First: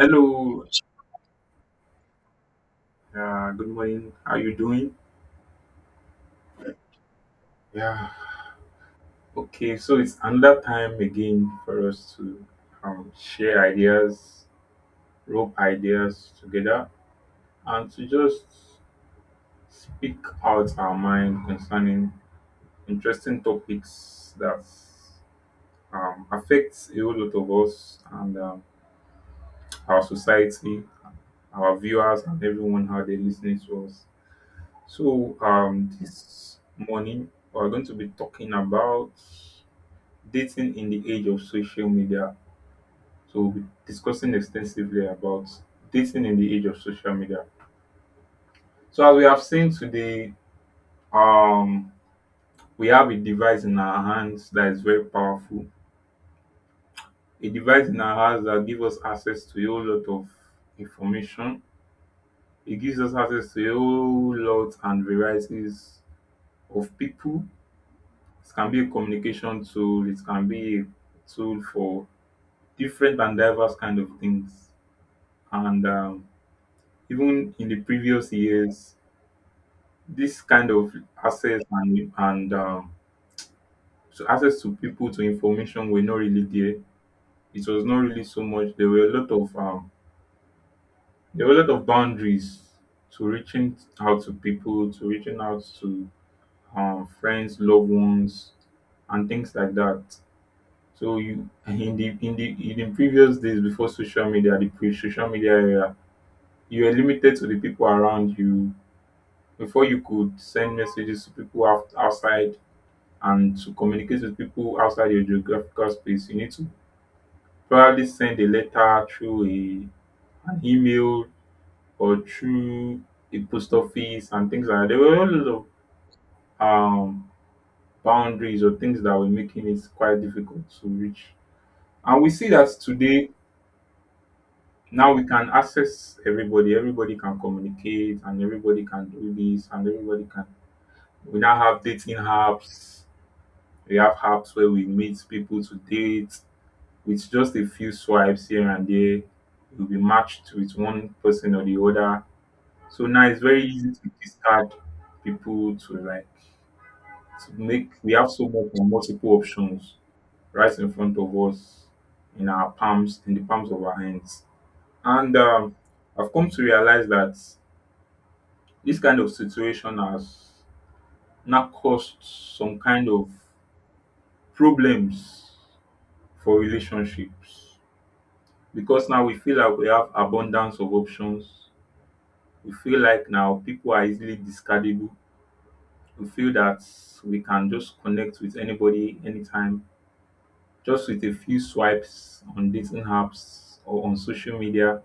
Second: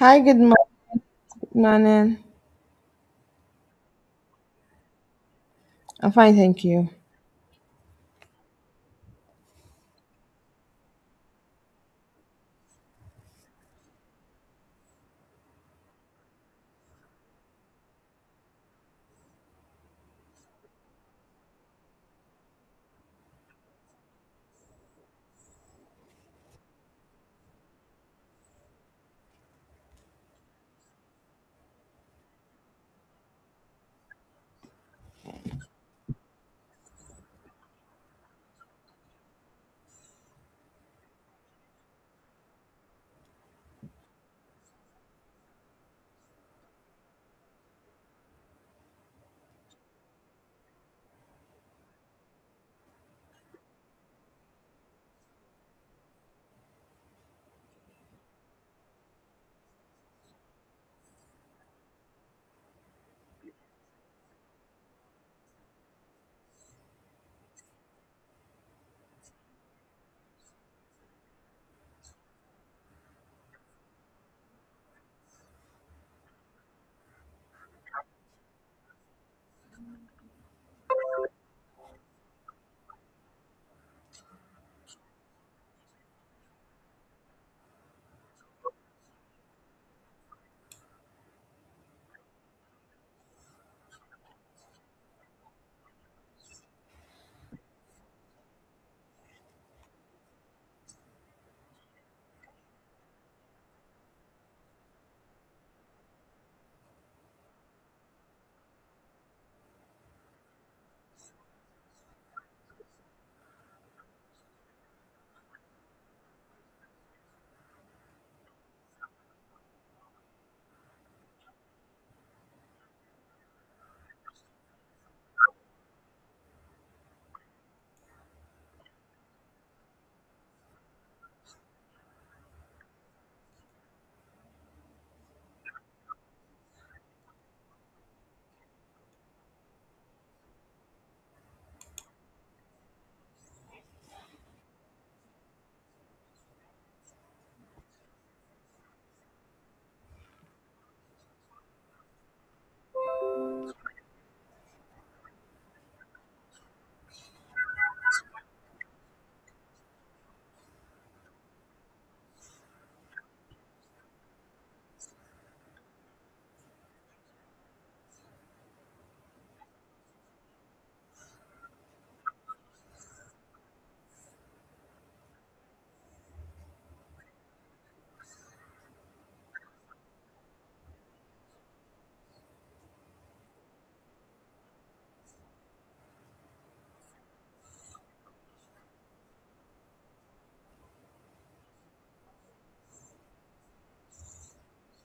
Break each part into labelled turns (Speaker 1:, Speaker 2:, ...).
Speaker 1: Hi, good morning.
Speaker 2: good morning. How you doing?
Speaker 1: I'm fine, thank you.
Speaker 2: Yeah. Okay, so it's another time again for us to share ideas, rope ideas together, and to just speak out our mind concerning interesting topics that affects a whole lot of us, and our society, our viewers, and everyone how they listening to us. So this morning we are going to be talking about dating in the age of social media. So we'll be discussing extensively about dating in the age of social media. So as we have seen today, um, we have a device in our hands that is very powerful. A device in our hands that gives us access to a whole lot of information. It gives us access to a whole lot and varieties of people. It can be a communication tool. It can be a tool for different and diverse kind of things. And even in the previous years, this kind of access and so access to people to information were not really there. It was not really so much. There were a lot of there were a lot of boundaries to reaching out to people, to reaching out to friends, loved ones, and things like that. So you in the previous days before social media, the pre-social media era, you were limited to the people around you before you could send messages to people outside, and to communicate with people outside your geographical space, you need to probably send a letter through a, an email or through a post office and things like that. There were a lot of boundaries or things that were making it quite difficult to reach. And we see that today, now we can access everybody, everybody can communicate, and everybody can do this, and everybody can. We now have dating apps. We have apps where we meet people to date. With just a few swipes here and there, you'll be matched with one person or the other. So now it's very easy to discard people to like to make we have so much and multiple options right in front of us, in our palms, in the palms of our hands. And I've come to realize that this kind of situation has now caused some kind of problems for relationships, because now we feel like we have abundance of options. We feel like now people are easily discardable. We feel that we can just connect with anybody anytime, just with a few swipes on dating apps or on social media.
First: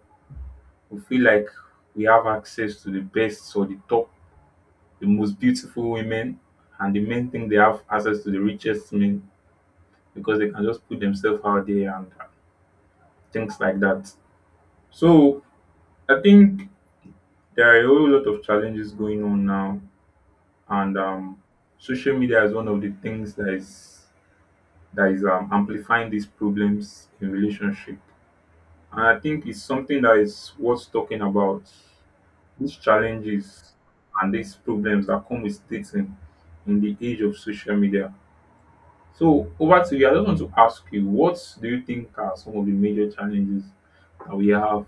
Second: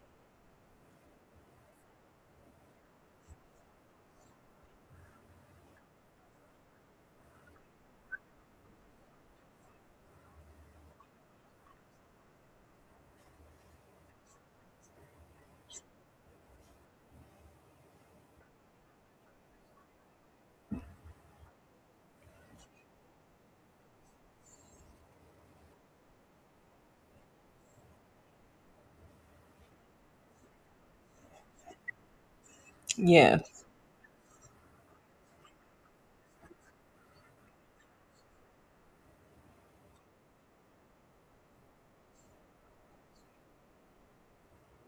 Speaker 2: We feel like we have access to the best or the top, the most beautiful women, and the men think they have access to the richest men because they can just put themselves out there and things like that. So I think there are a whole lot of challenges going on now, and social media is one of the things that is amplifying these problems in relationship. And I think it's something that is worth talking about. These challenges and these problems that come with dating in the age of social media. So over to you. I just want to ask you, what do you think are some of the major challenges that we have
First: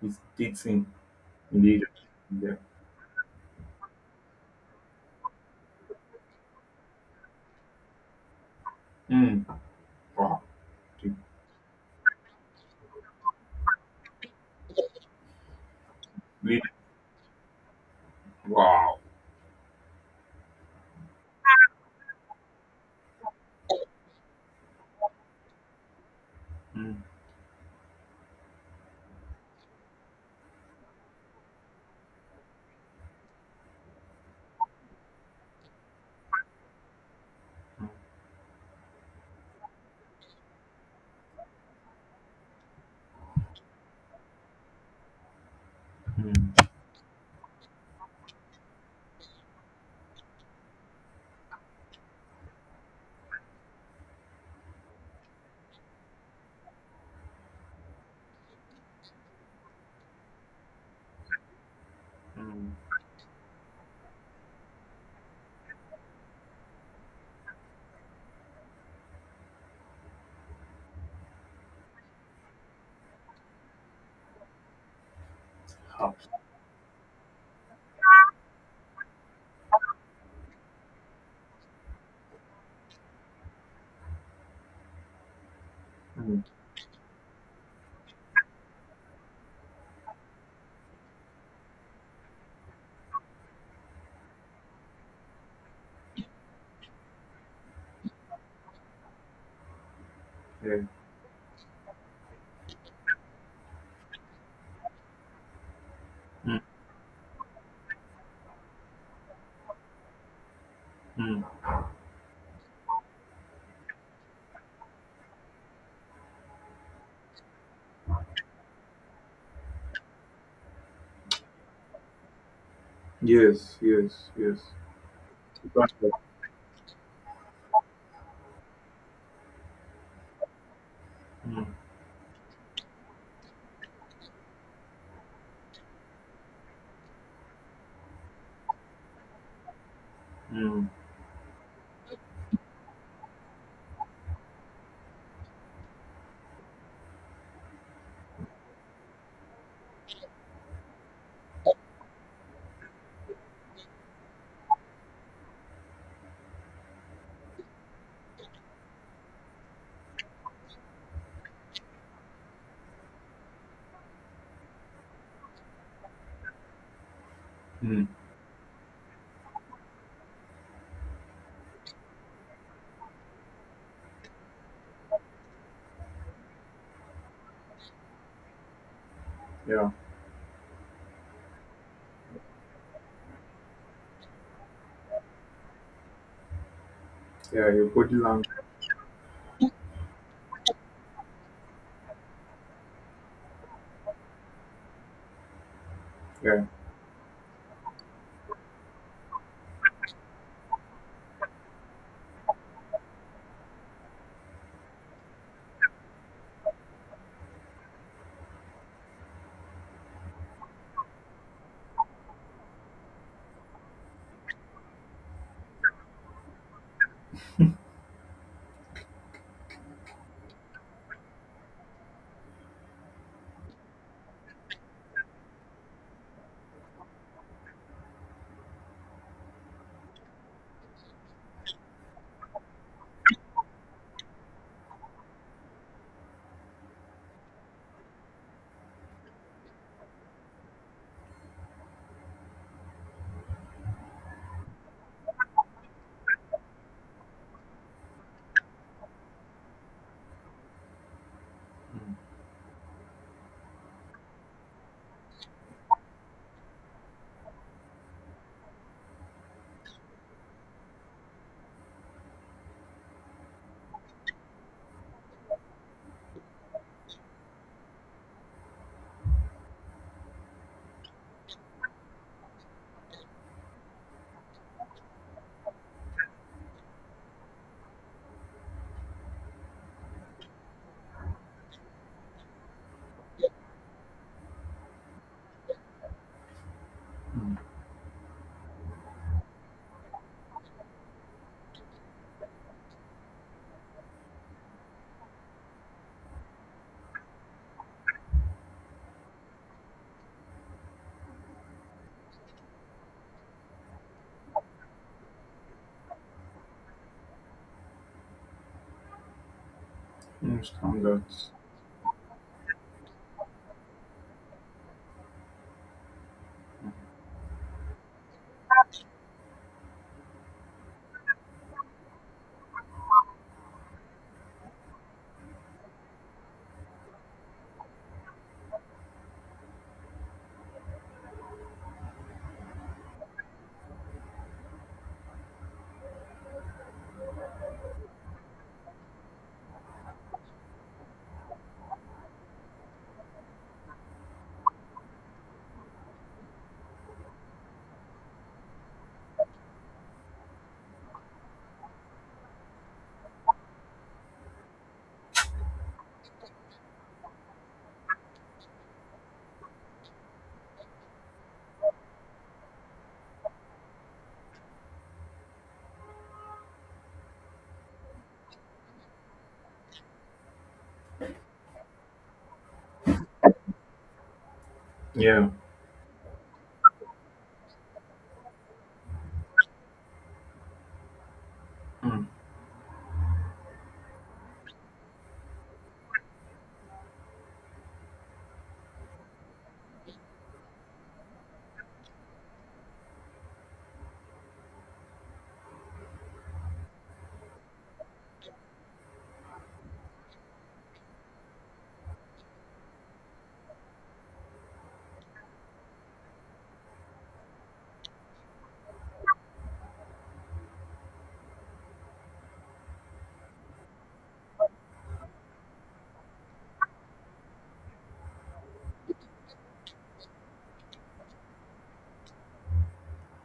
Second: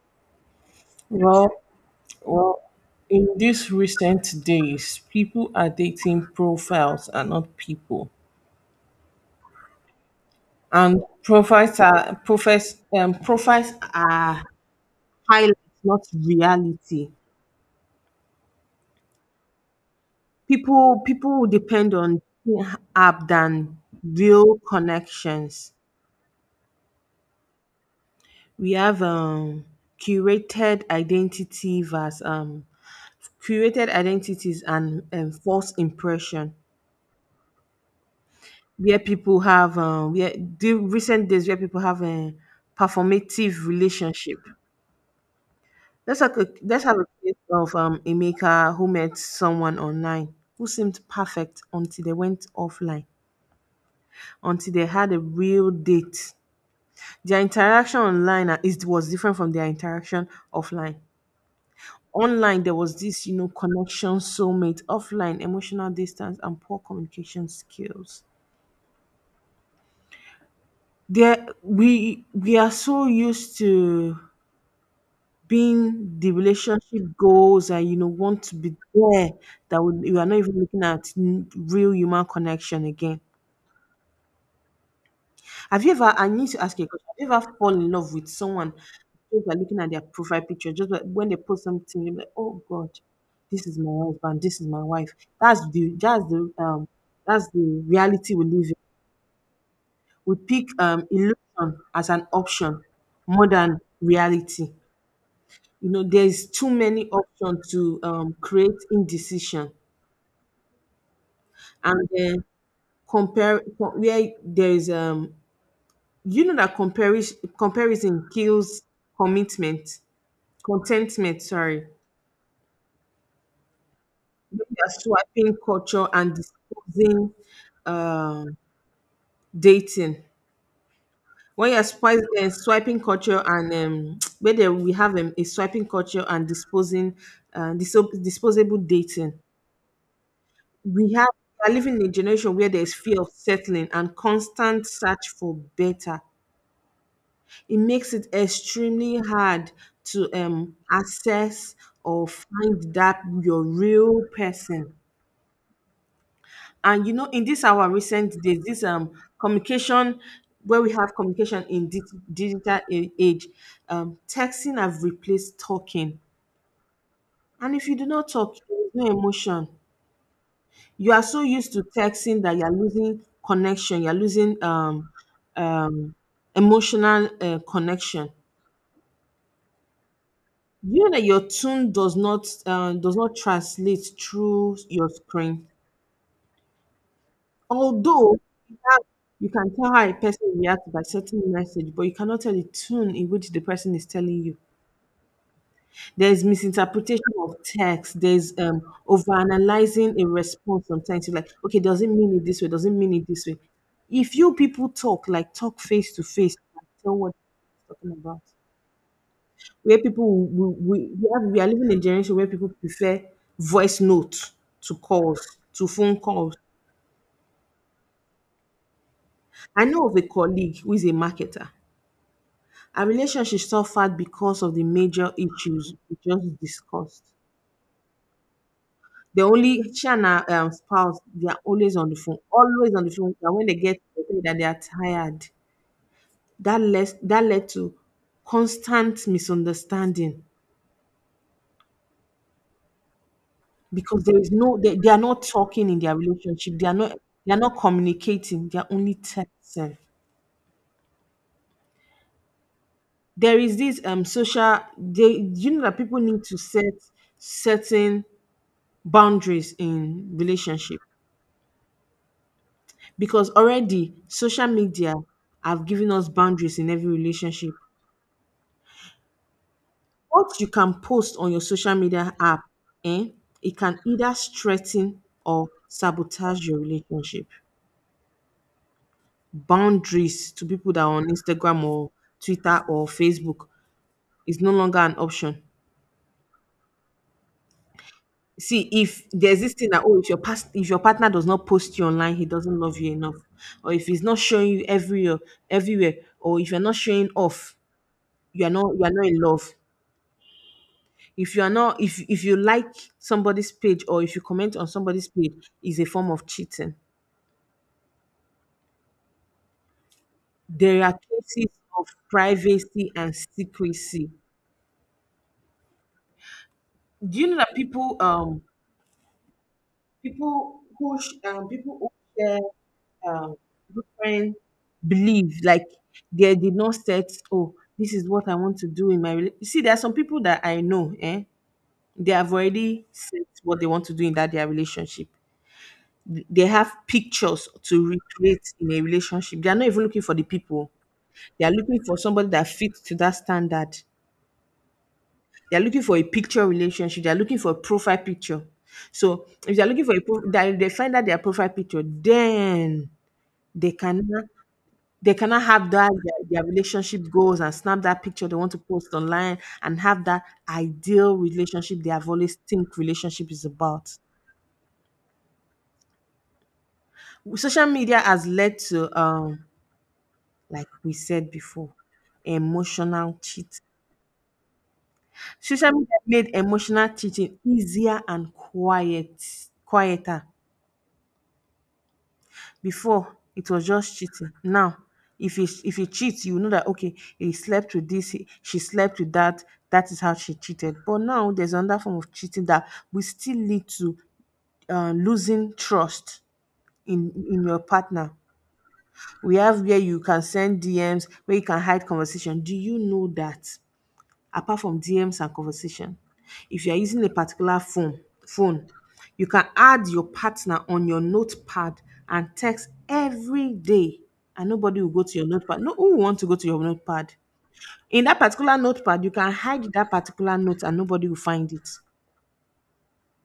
Speaker 2: with dating in the age of social media? Hmm. Wow. Really. Wow. Mm, mm, mm, Hot. Mm, Yeah. mm, mm, Yes, yes, yes. Exactly. mm, mm, mm. Yeah, yeah, your body language. Yeah, mm, mm, standards. Yeah. Mm,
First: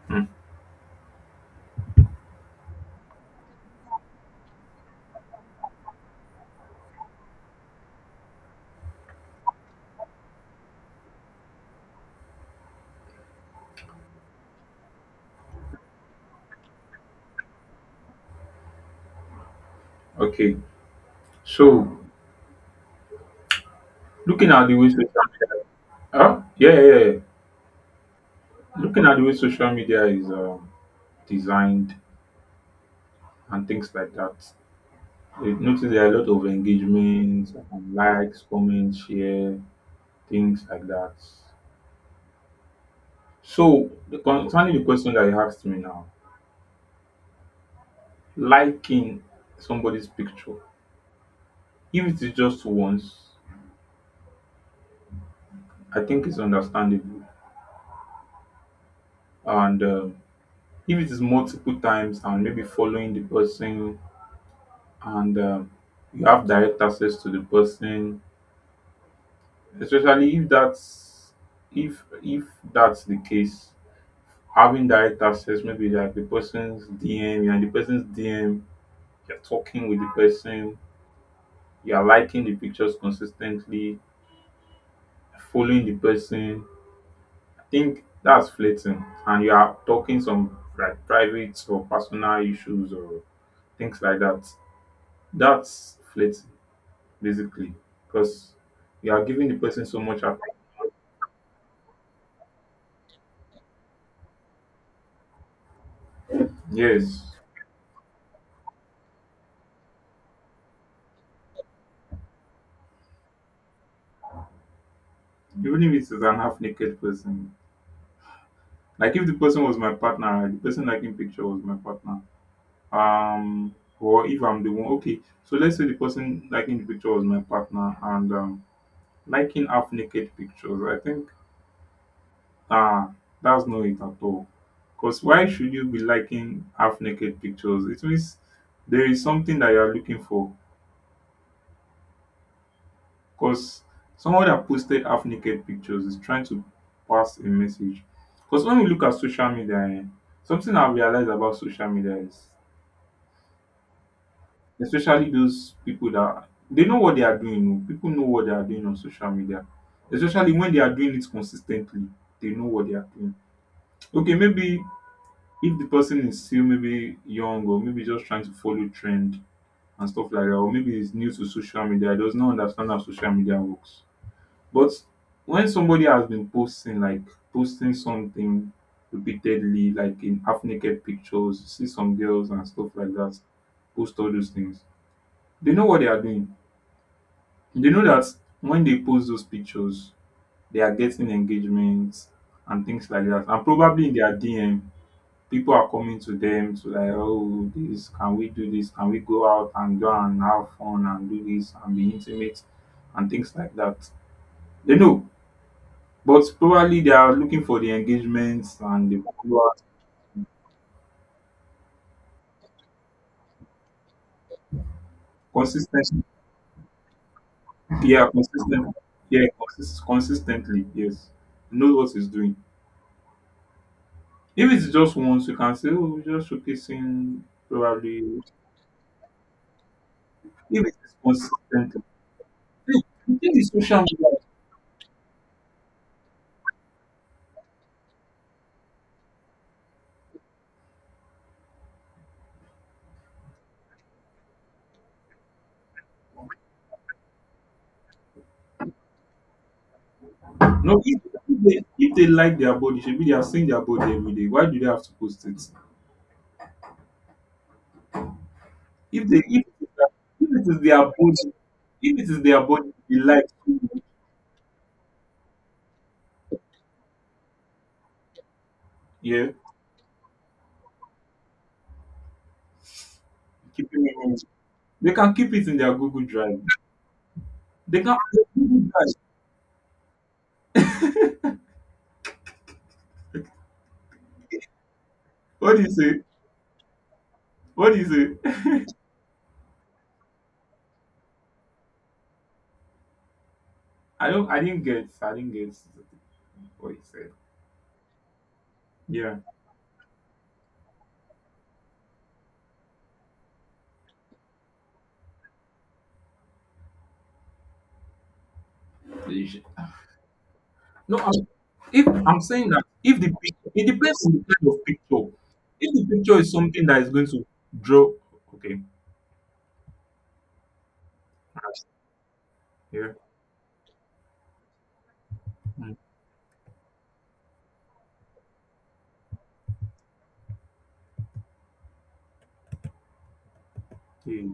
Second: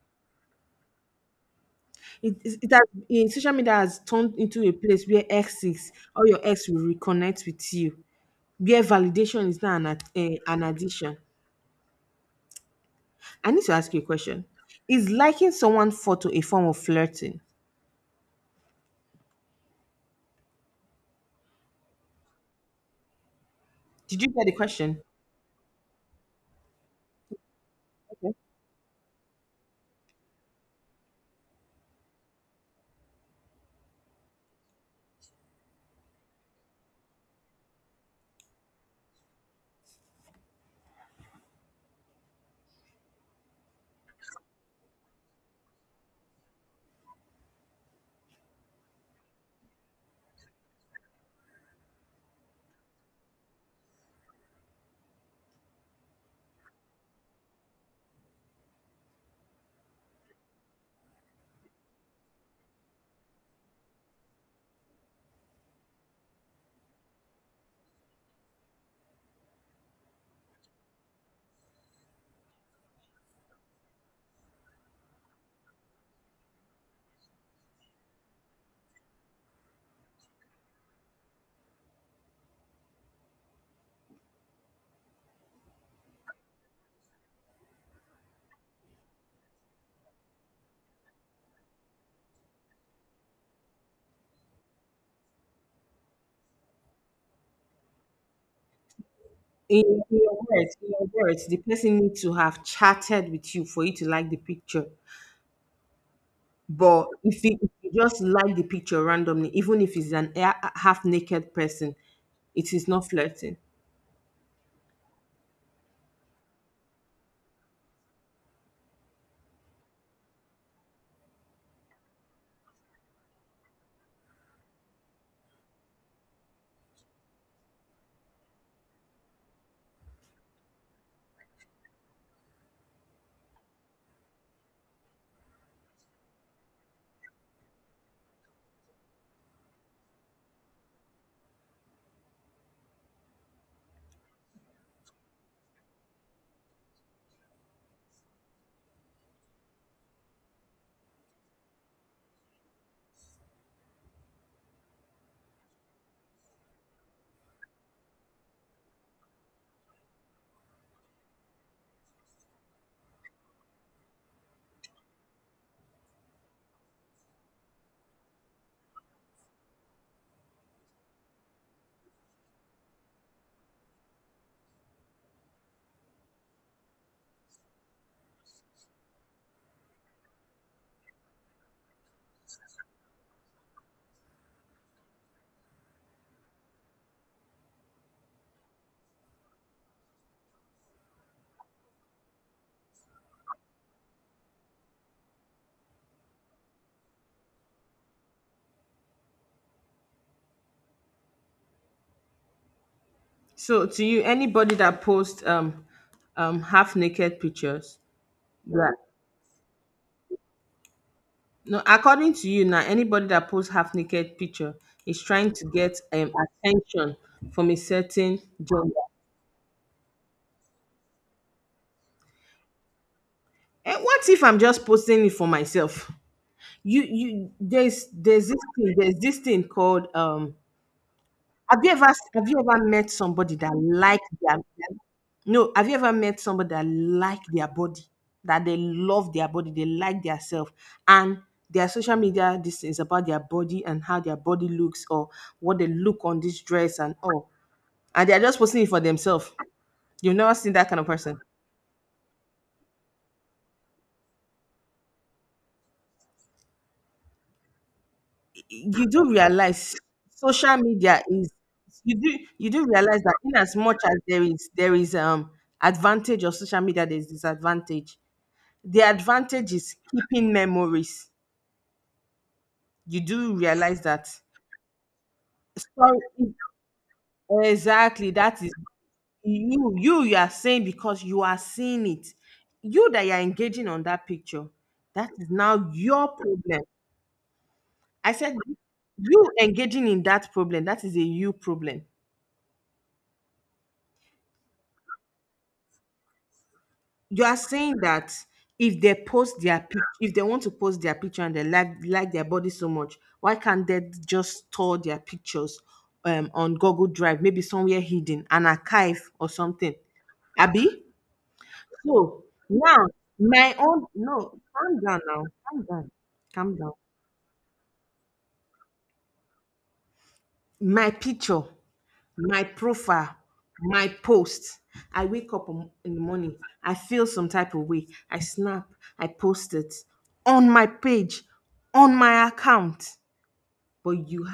Speaker 2: mm. Okay. So, looking at the way social media, huh? Yeah, yeah, yeah. Looking at the way social media is designed and things like that, you notice there are a lot of engagements, and likes, comments, share, things like that. So, the concerning the question that you asked me now, liking somebody's picture, if it is just once, I think it's understandable. And if it is multiple times and maybe following the person, and you have direct access to the person, especially if that's if that's the case, having direct access, maybe like the person's DM, you're in the person's DM, you're talking with the person, you're liking the pictures consistently, following the person, I think that's flirting, and you are talking some like private or personal issues or things like that. That's flirting basically, because you are giving the person so much attention. Yes, even if it's an half naked person. Like if the person was my partner, right, the person liking picture was my partner. Or if I'm the one, okay. So let's say the person liking the picture was my partner, and liking half naked pictures. I think, ah, that's not it at all. Because why should you be liking half naked pictures? It means there is something that you are looking for. Because someone that posted half naked pictures is trying to pass a message. Because when we look at social media, eh, something I've realized about social media is especially those people that they know what they are doing. Oh. People know what they are doing on social media, especially when they are doing it consistently. They know what they are doing. Okay, maybe if the person is still maybe young or maybe just trying to follow trend and stuff like that, or maybe is new to social media, does not understand how social media works. But when somebody has been posting, like posting something repeatedly, like in half naked pictures, you see some girls and stuff like that, post all those things. They know what they are doing. They know that when they post those pictures, they are getting engagements and things like that. And probably in their DM, people are coming to them to like, oh, this, can we do this? Can we go out and go and have fun and do this and be intimate and things like that? They know, but probably they are looking for the engagements and the followers consistently. Yeah, consistently. Yeah, consistently. Yes, knows what he's doing. If it's just once, you can say, oh, we're just showcasing probably. If it's consistently, the thing is social media. No, if, if they like their body, should be they are seeing their body every day. Why do they have to post it? If they if it is their body, if it is their body, they like so yeah, keeping it in, they can keep it in their Google Drive. They can what do you say? What do you say? I don't. I didn't get what you said. Yeah. They should- no, if I'm saying that if the picture, it depends on the kind of picture. If the picture is something that is going to draw, okay, yeah, mm, yeah,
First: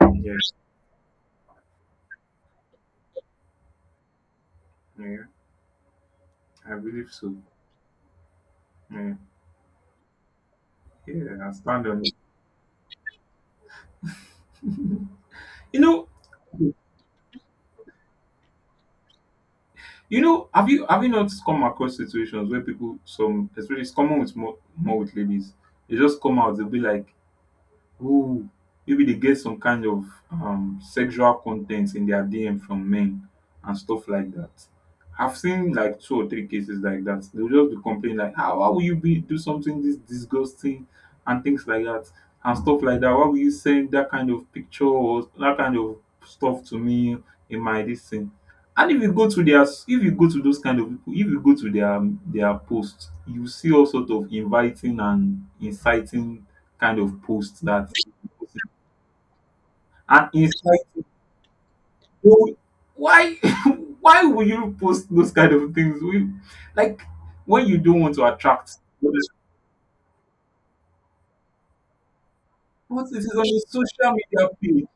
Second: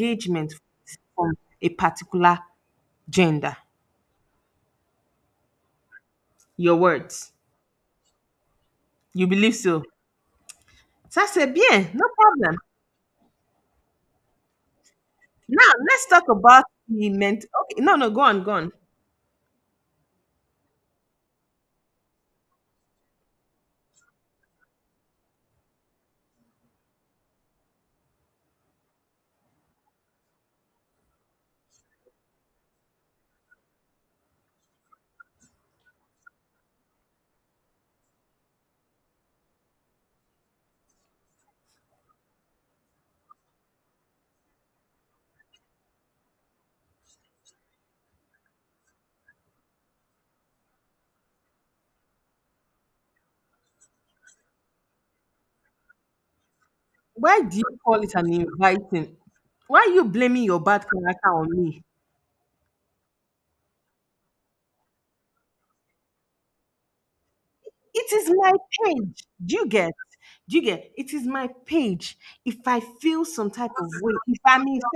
Speaker 2: yeah, yeah, I believe so. Yeah, yeah, I stand on it. You know, you know, have you not come across situations where people, some, especially it's common with more with ladies, they just come out, they'll be like, who maybe they get some kind of sexual content in their DM from men and stuff like that. I've seen like two or three cases like that. They'll just be complaining like, how will you be do something this disgusting and things like that and stuff like that. Why will you send that kind of picture or that kind of stuff to me in my this thing? And if you go to their if you go to those kind of people, if you go to their posts, you see all sort of inviting and inciting kind of posts that, and he's trying to why why would you post those kind of things we like when you don't want to attract others, but it is on a social media page.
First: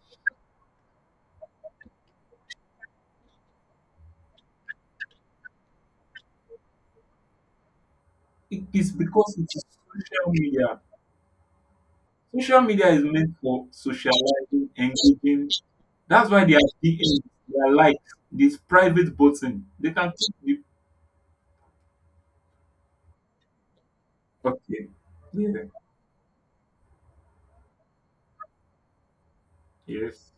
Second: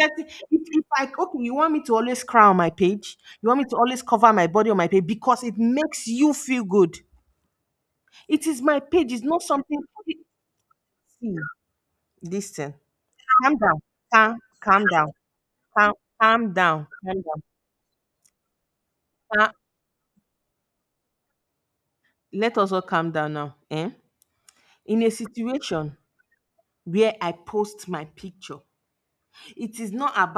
Speaker 2: It is because it is social media. Social media is meant for socializing, engaging. That's why they are DMs, they are like this private button they can click the. Okay. Yeah. Yes.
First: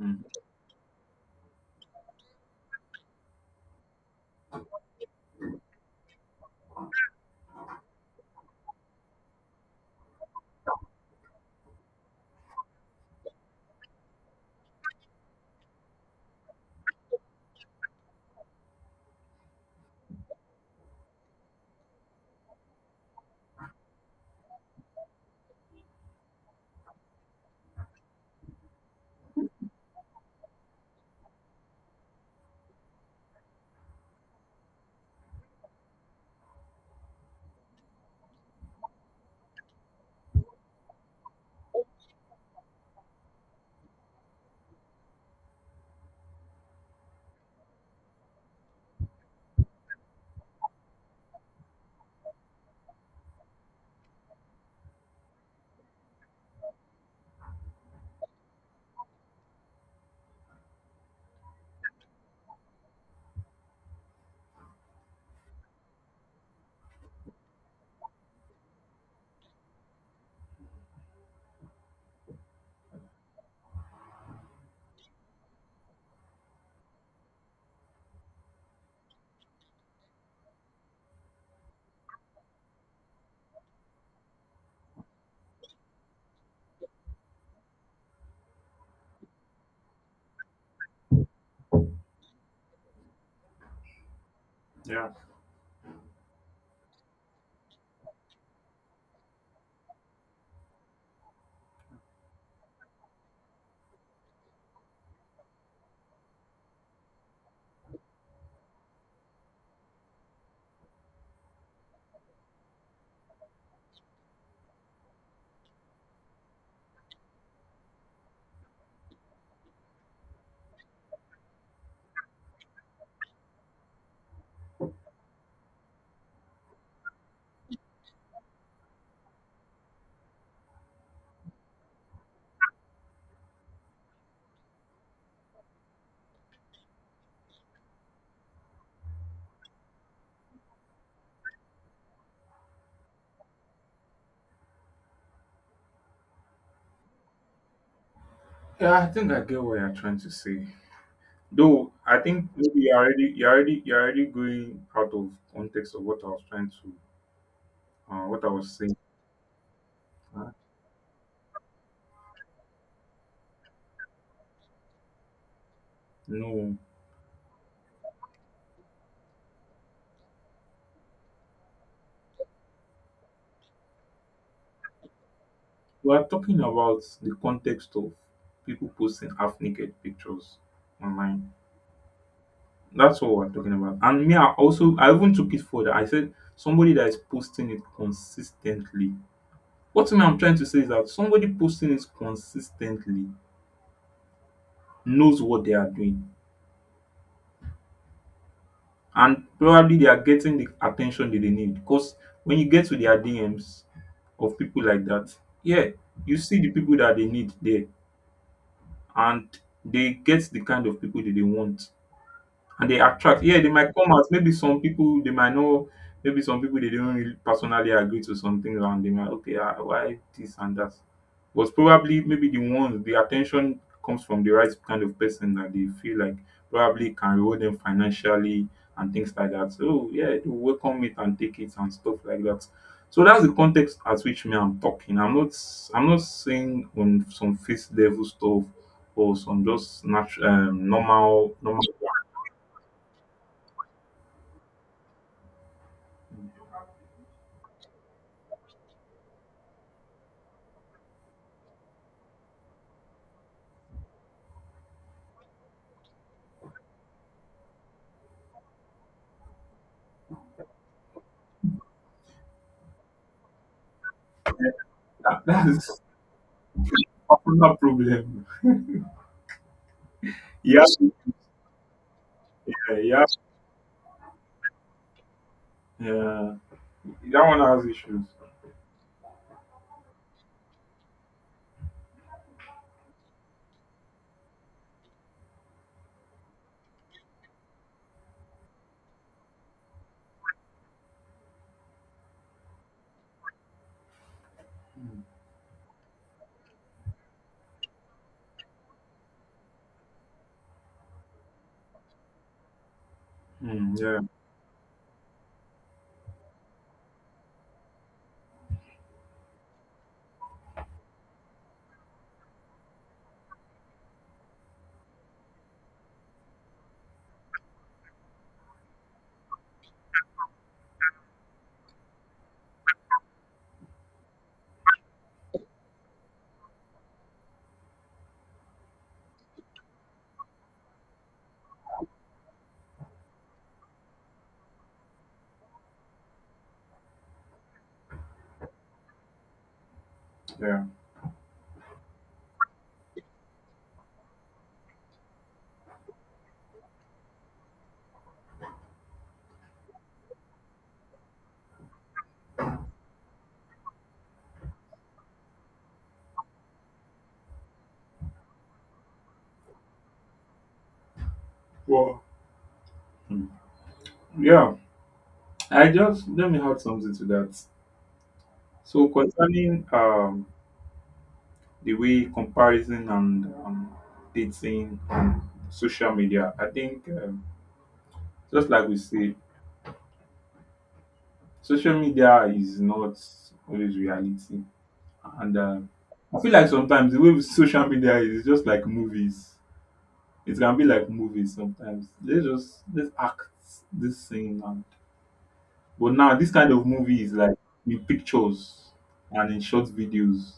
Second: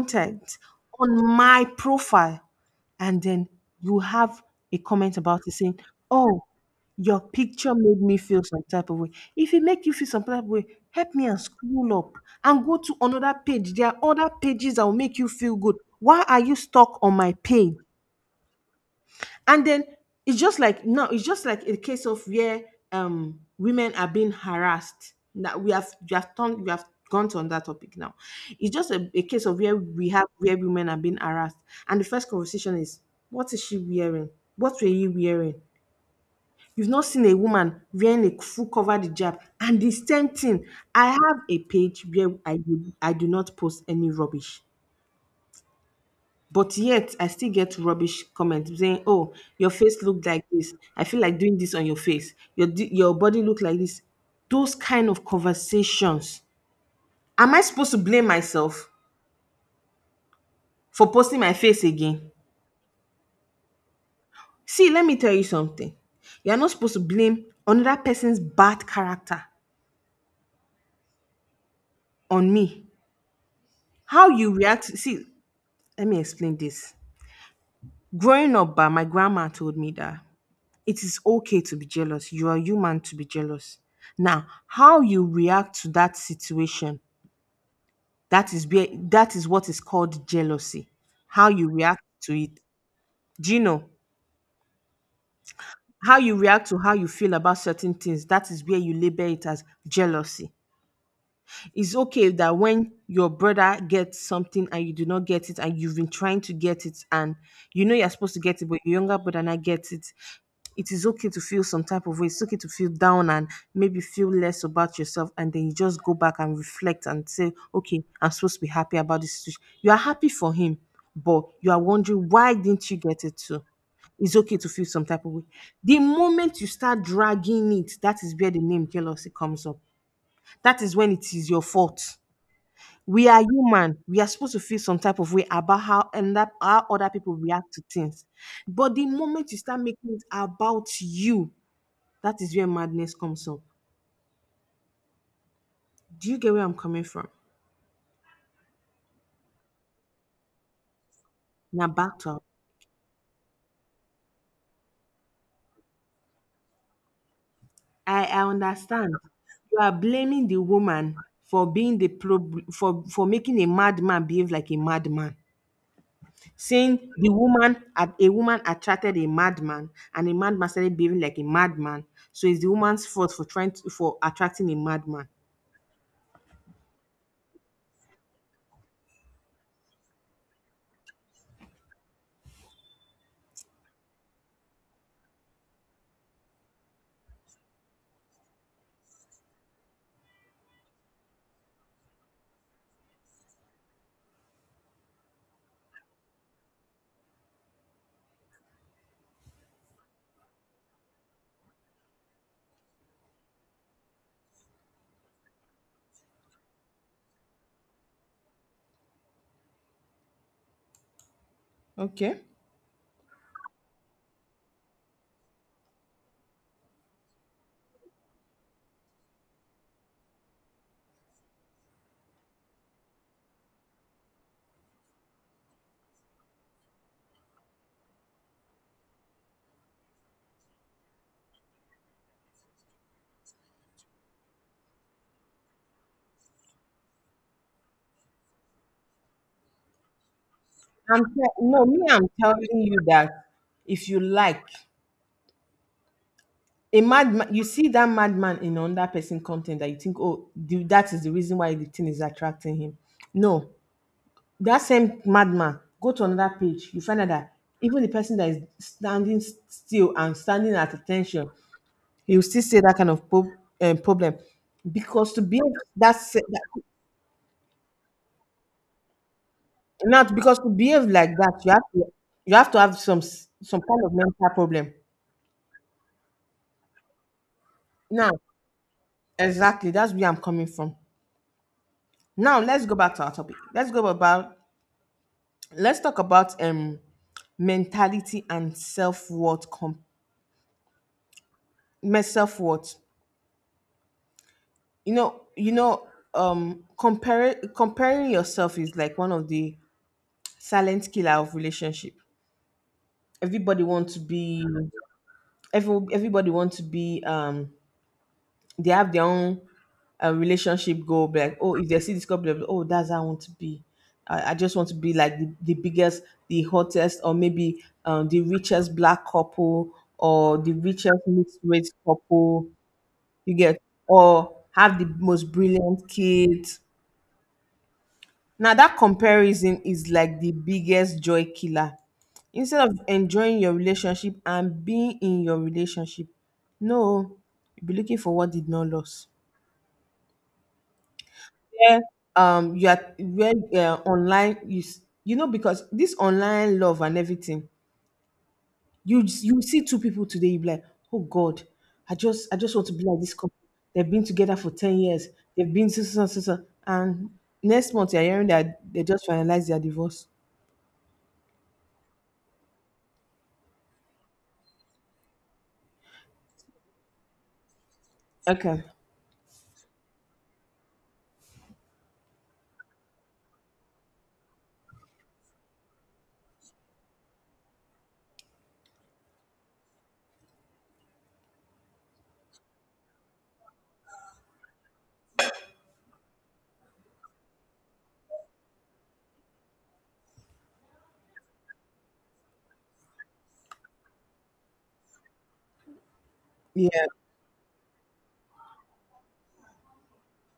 Speaker 2: Mm. Yeah. Yeah, I think I get what you're trying to say. Though I think maybe you're already going out of context of what I was trying to what I was saying. Uh, no, we are talking about the context of people posting half naked pictures online. That's what we're talking about. And me, I even took it further. I said somebody that is posting it consistently. What I'm trying to say is that somebody posting it consistently knows what they are doing and probably they are getting the attention that they need, because when you get to their DMs of people like that, yeah, you see the people that they need there, and they get the kind of people that they want, and they attract. Yeah, they might come out. Maybe some people they might know. Maybe some people they don't really personally agree to some things, and they might okay, ah, why this and that. But probably maybe the ones the attention comes from the right kind of person that they feel like probably can reward them financially and things like that. So yeah, they will welcome it and take it and stuff like that. So that's the context at which me I'm talking. I'm not saying on some face level stuff or some just natural normal That is another problem. Yeah, have, yeah, yeah, that one has issues. Yeah, yeah. Well, mm, yeah. I just let me add something to that. So concerning the way comparison and dating and social media, I think just like we say, social media is not always reality, and I feel like sometimes the way with social media is just like movies; it can be like movies sometimes. Let's act this thing and but now this kind of movie is like in pictures and in short videos.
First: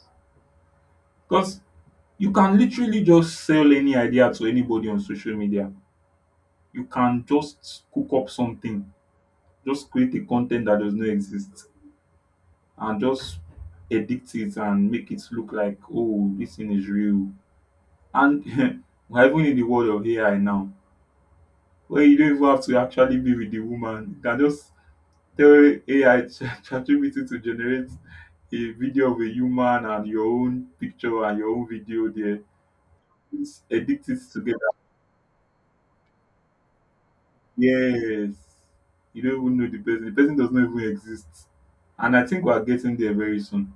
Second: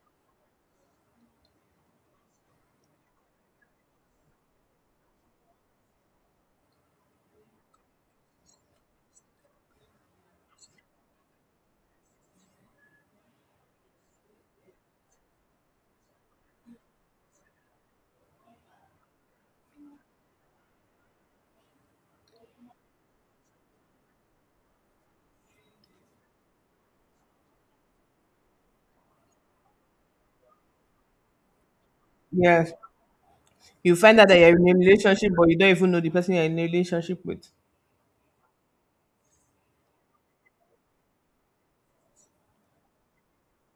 Speaker 2: Because you can literally just sell any idea to anybody on social media. You can just cook up something, just create a content that does not exist and just edit it and make it look like oh this thing is real. And we're even in the world of AI now. Where you don't even have to actually be with the woman. You can just tell AI Chat ChatGPT to generate a video of a human and your own picture and your own video there. It's edit it together. Yes. You don't even know the person. The person does not even exist. And I think we are getting there very soon.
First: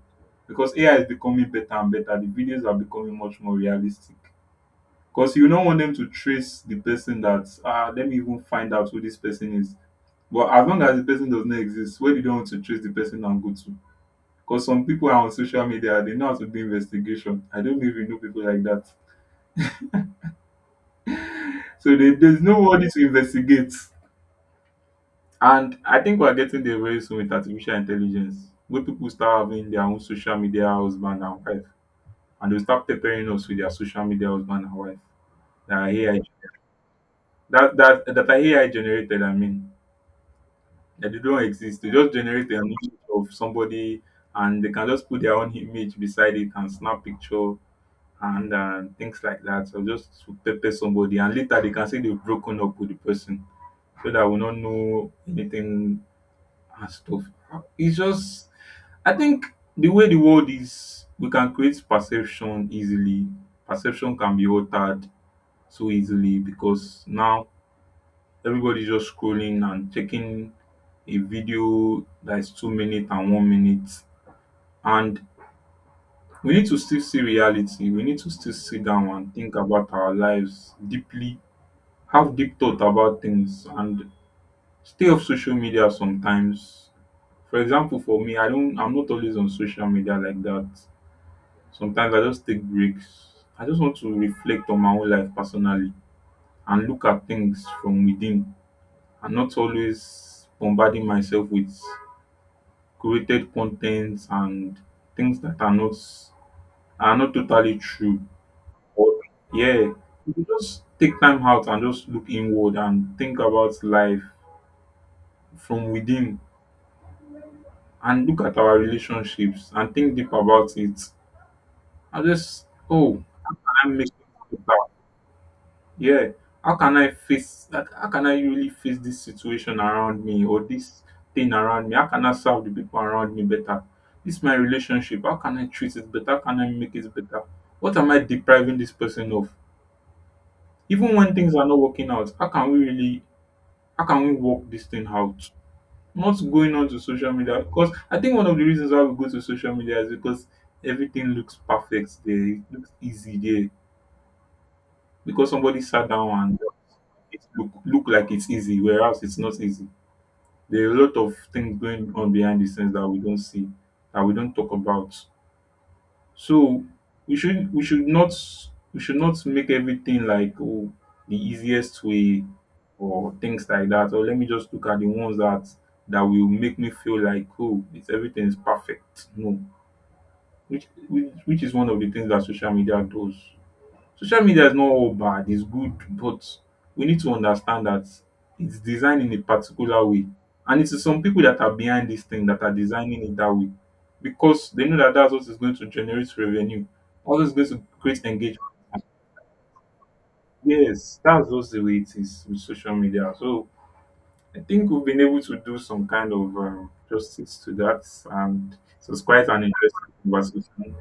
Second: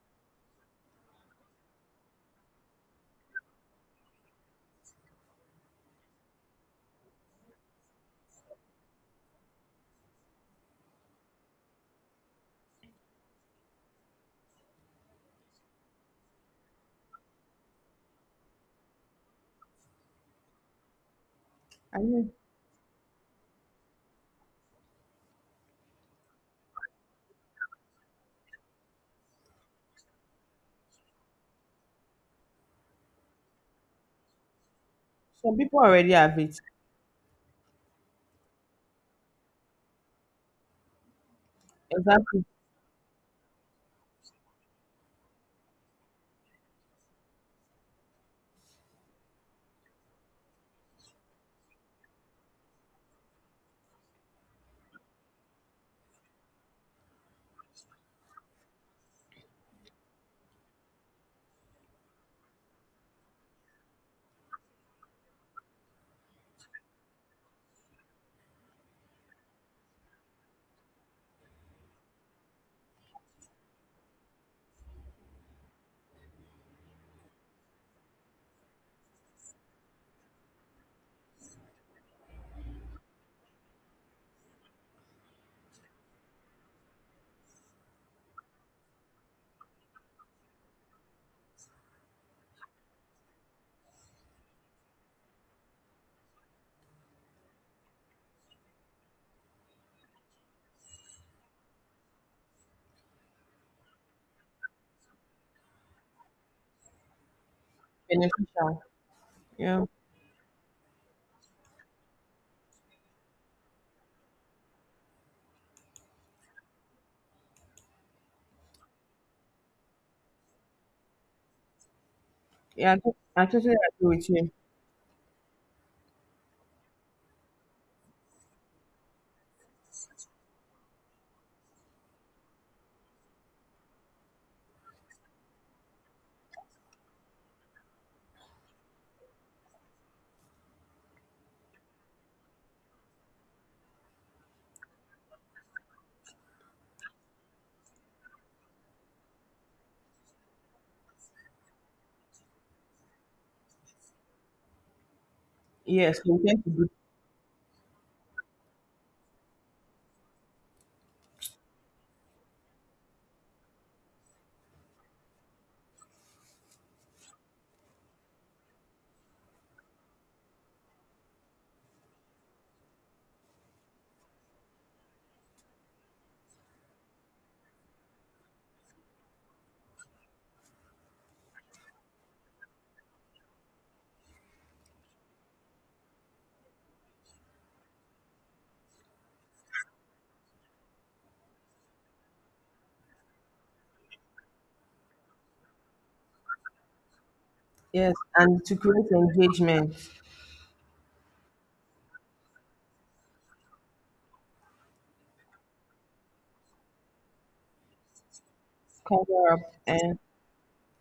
Speaker 2: Because AI is becoming better and better. The videos are becoming much more realistic. Because you don't want them to trace the person that ah, let me even find out who this person is. But as long as the person does not exist, where do you don't want to trace the person and go to? Because some people are on social media, they know how to do investigation. I don't even know people like that. So there's nobody to investigate. And I think we're getting there very soon with artificial intelligence, where people start having their own social media husband and wife, and they start preparing us with their social media husband and wife. That are AI, that are AI generated, I mean, that they don't exist. They just generate the image of somebody and they can just put their own image beside it and snap picture and things like that so just to pepper somebody and later they can say they've broken up with the person so that we don't know anything and stuff. It's just I think the way the world is, we can create perception easily. Perception can be altered so easily because now everybody's just scrolling and checking a video that is 2 minutes and 1 minute. And we need to still see reality. We need to still sit down and think about our lives deeply, have deep thought about things, and stay off social media sometimes. For example, for me, I'm not always on social media like that. Sometimes I just take breaks. I just want to reflect on my own life personally and look at things from within and not always bombarding myself with curated contents and things that are not totally true. Or yeah. You just take time out and just look inward and think about life from within and look at our relationships and think deep about it. I just, oh, can I make it better? Yeah. How can I face, like, how can I really face this situation around me or this thing around me? How can I serve the people around me better? This my relationship. How can I treat it better? How can I make it better? What am I depriving this person of? Even when things are not working out, how can we really how can we work this thing out? Not going on to social media, because I think one of the reasons why we go to social media is because everything looks perfect there. It looks easy there. Because somebody sat down and it look like it's easy, whereas it's not easy. There are a lot of things going on behind the scenes that we don't see, that we don't talk about. So we should not we should not make everything like oh the easiest way or things like that. Or let me just look at the ones that will make me feel like oh it's everything is perfect. No, which is one of the things that social media does. Social media is not all bad, it's good, but we need to understand that it's designed in a particular way. And it's some people that are behind this thing that are designing it that way because they know that that's what is going to generate revenue, all is going to create engagement. Yes, that's just the way it is with social media. So I think we've been able to do some kind of justice to that, and so it's quite an interesting conversation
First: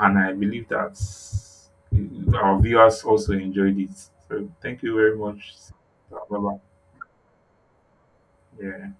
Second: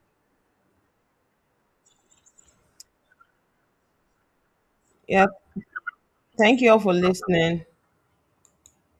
Speaker 2: and I believe that our viewers also enjoyed it. So thank you very much. Bye bye. Yeah.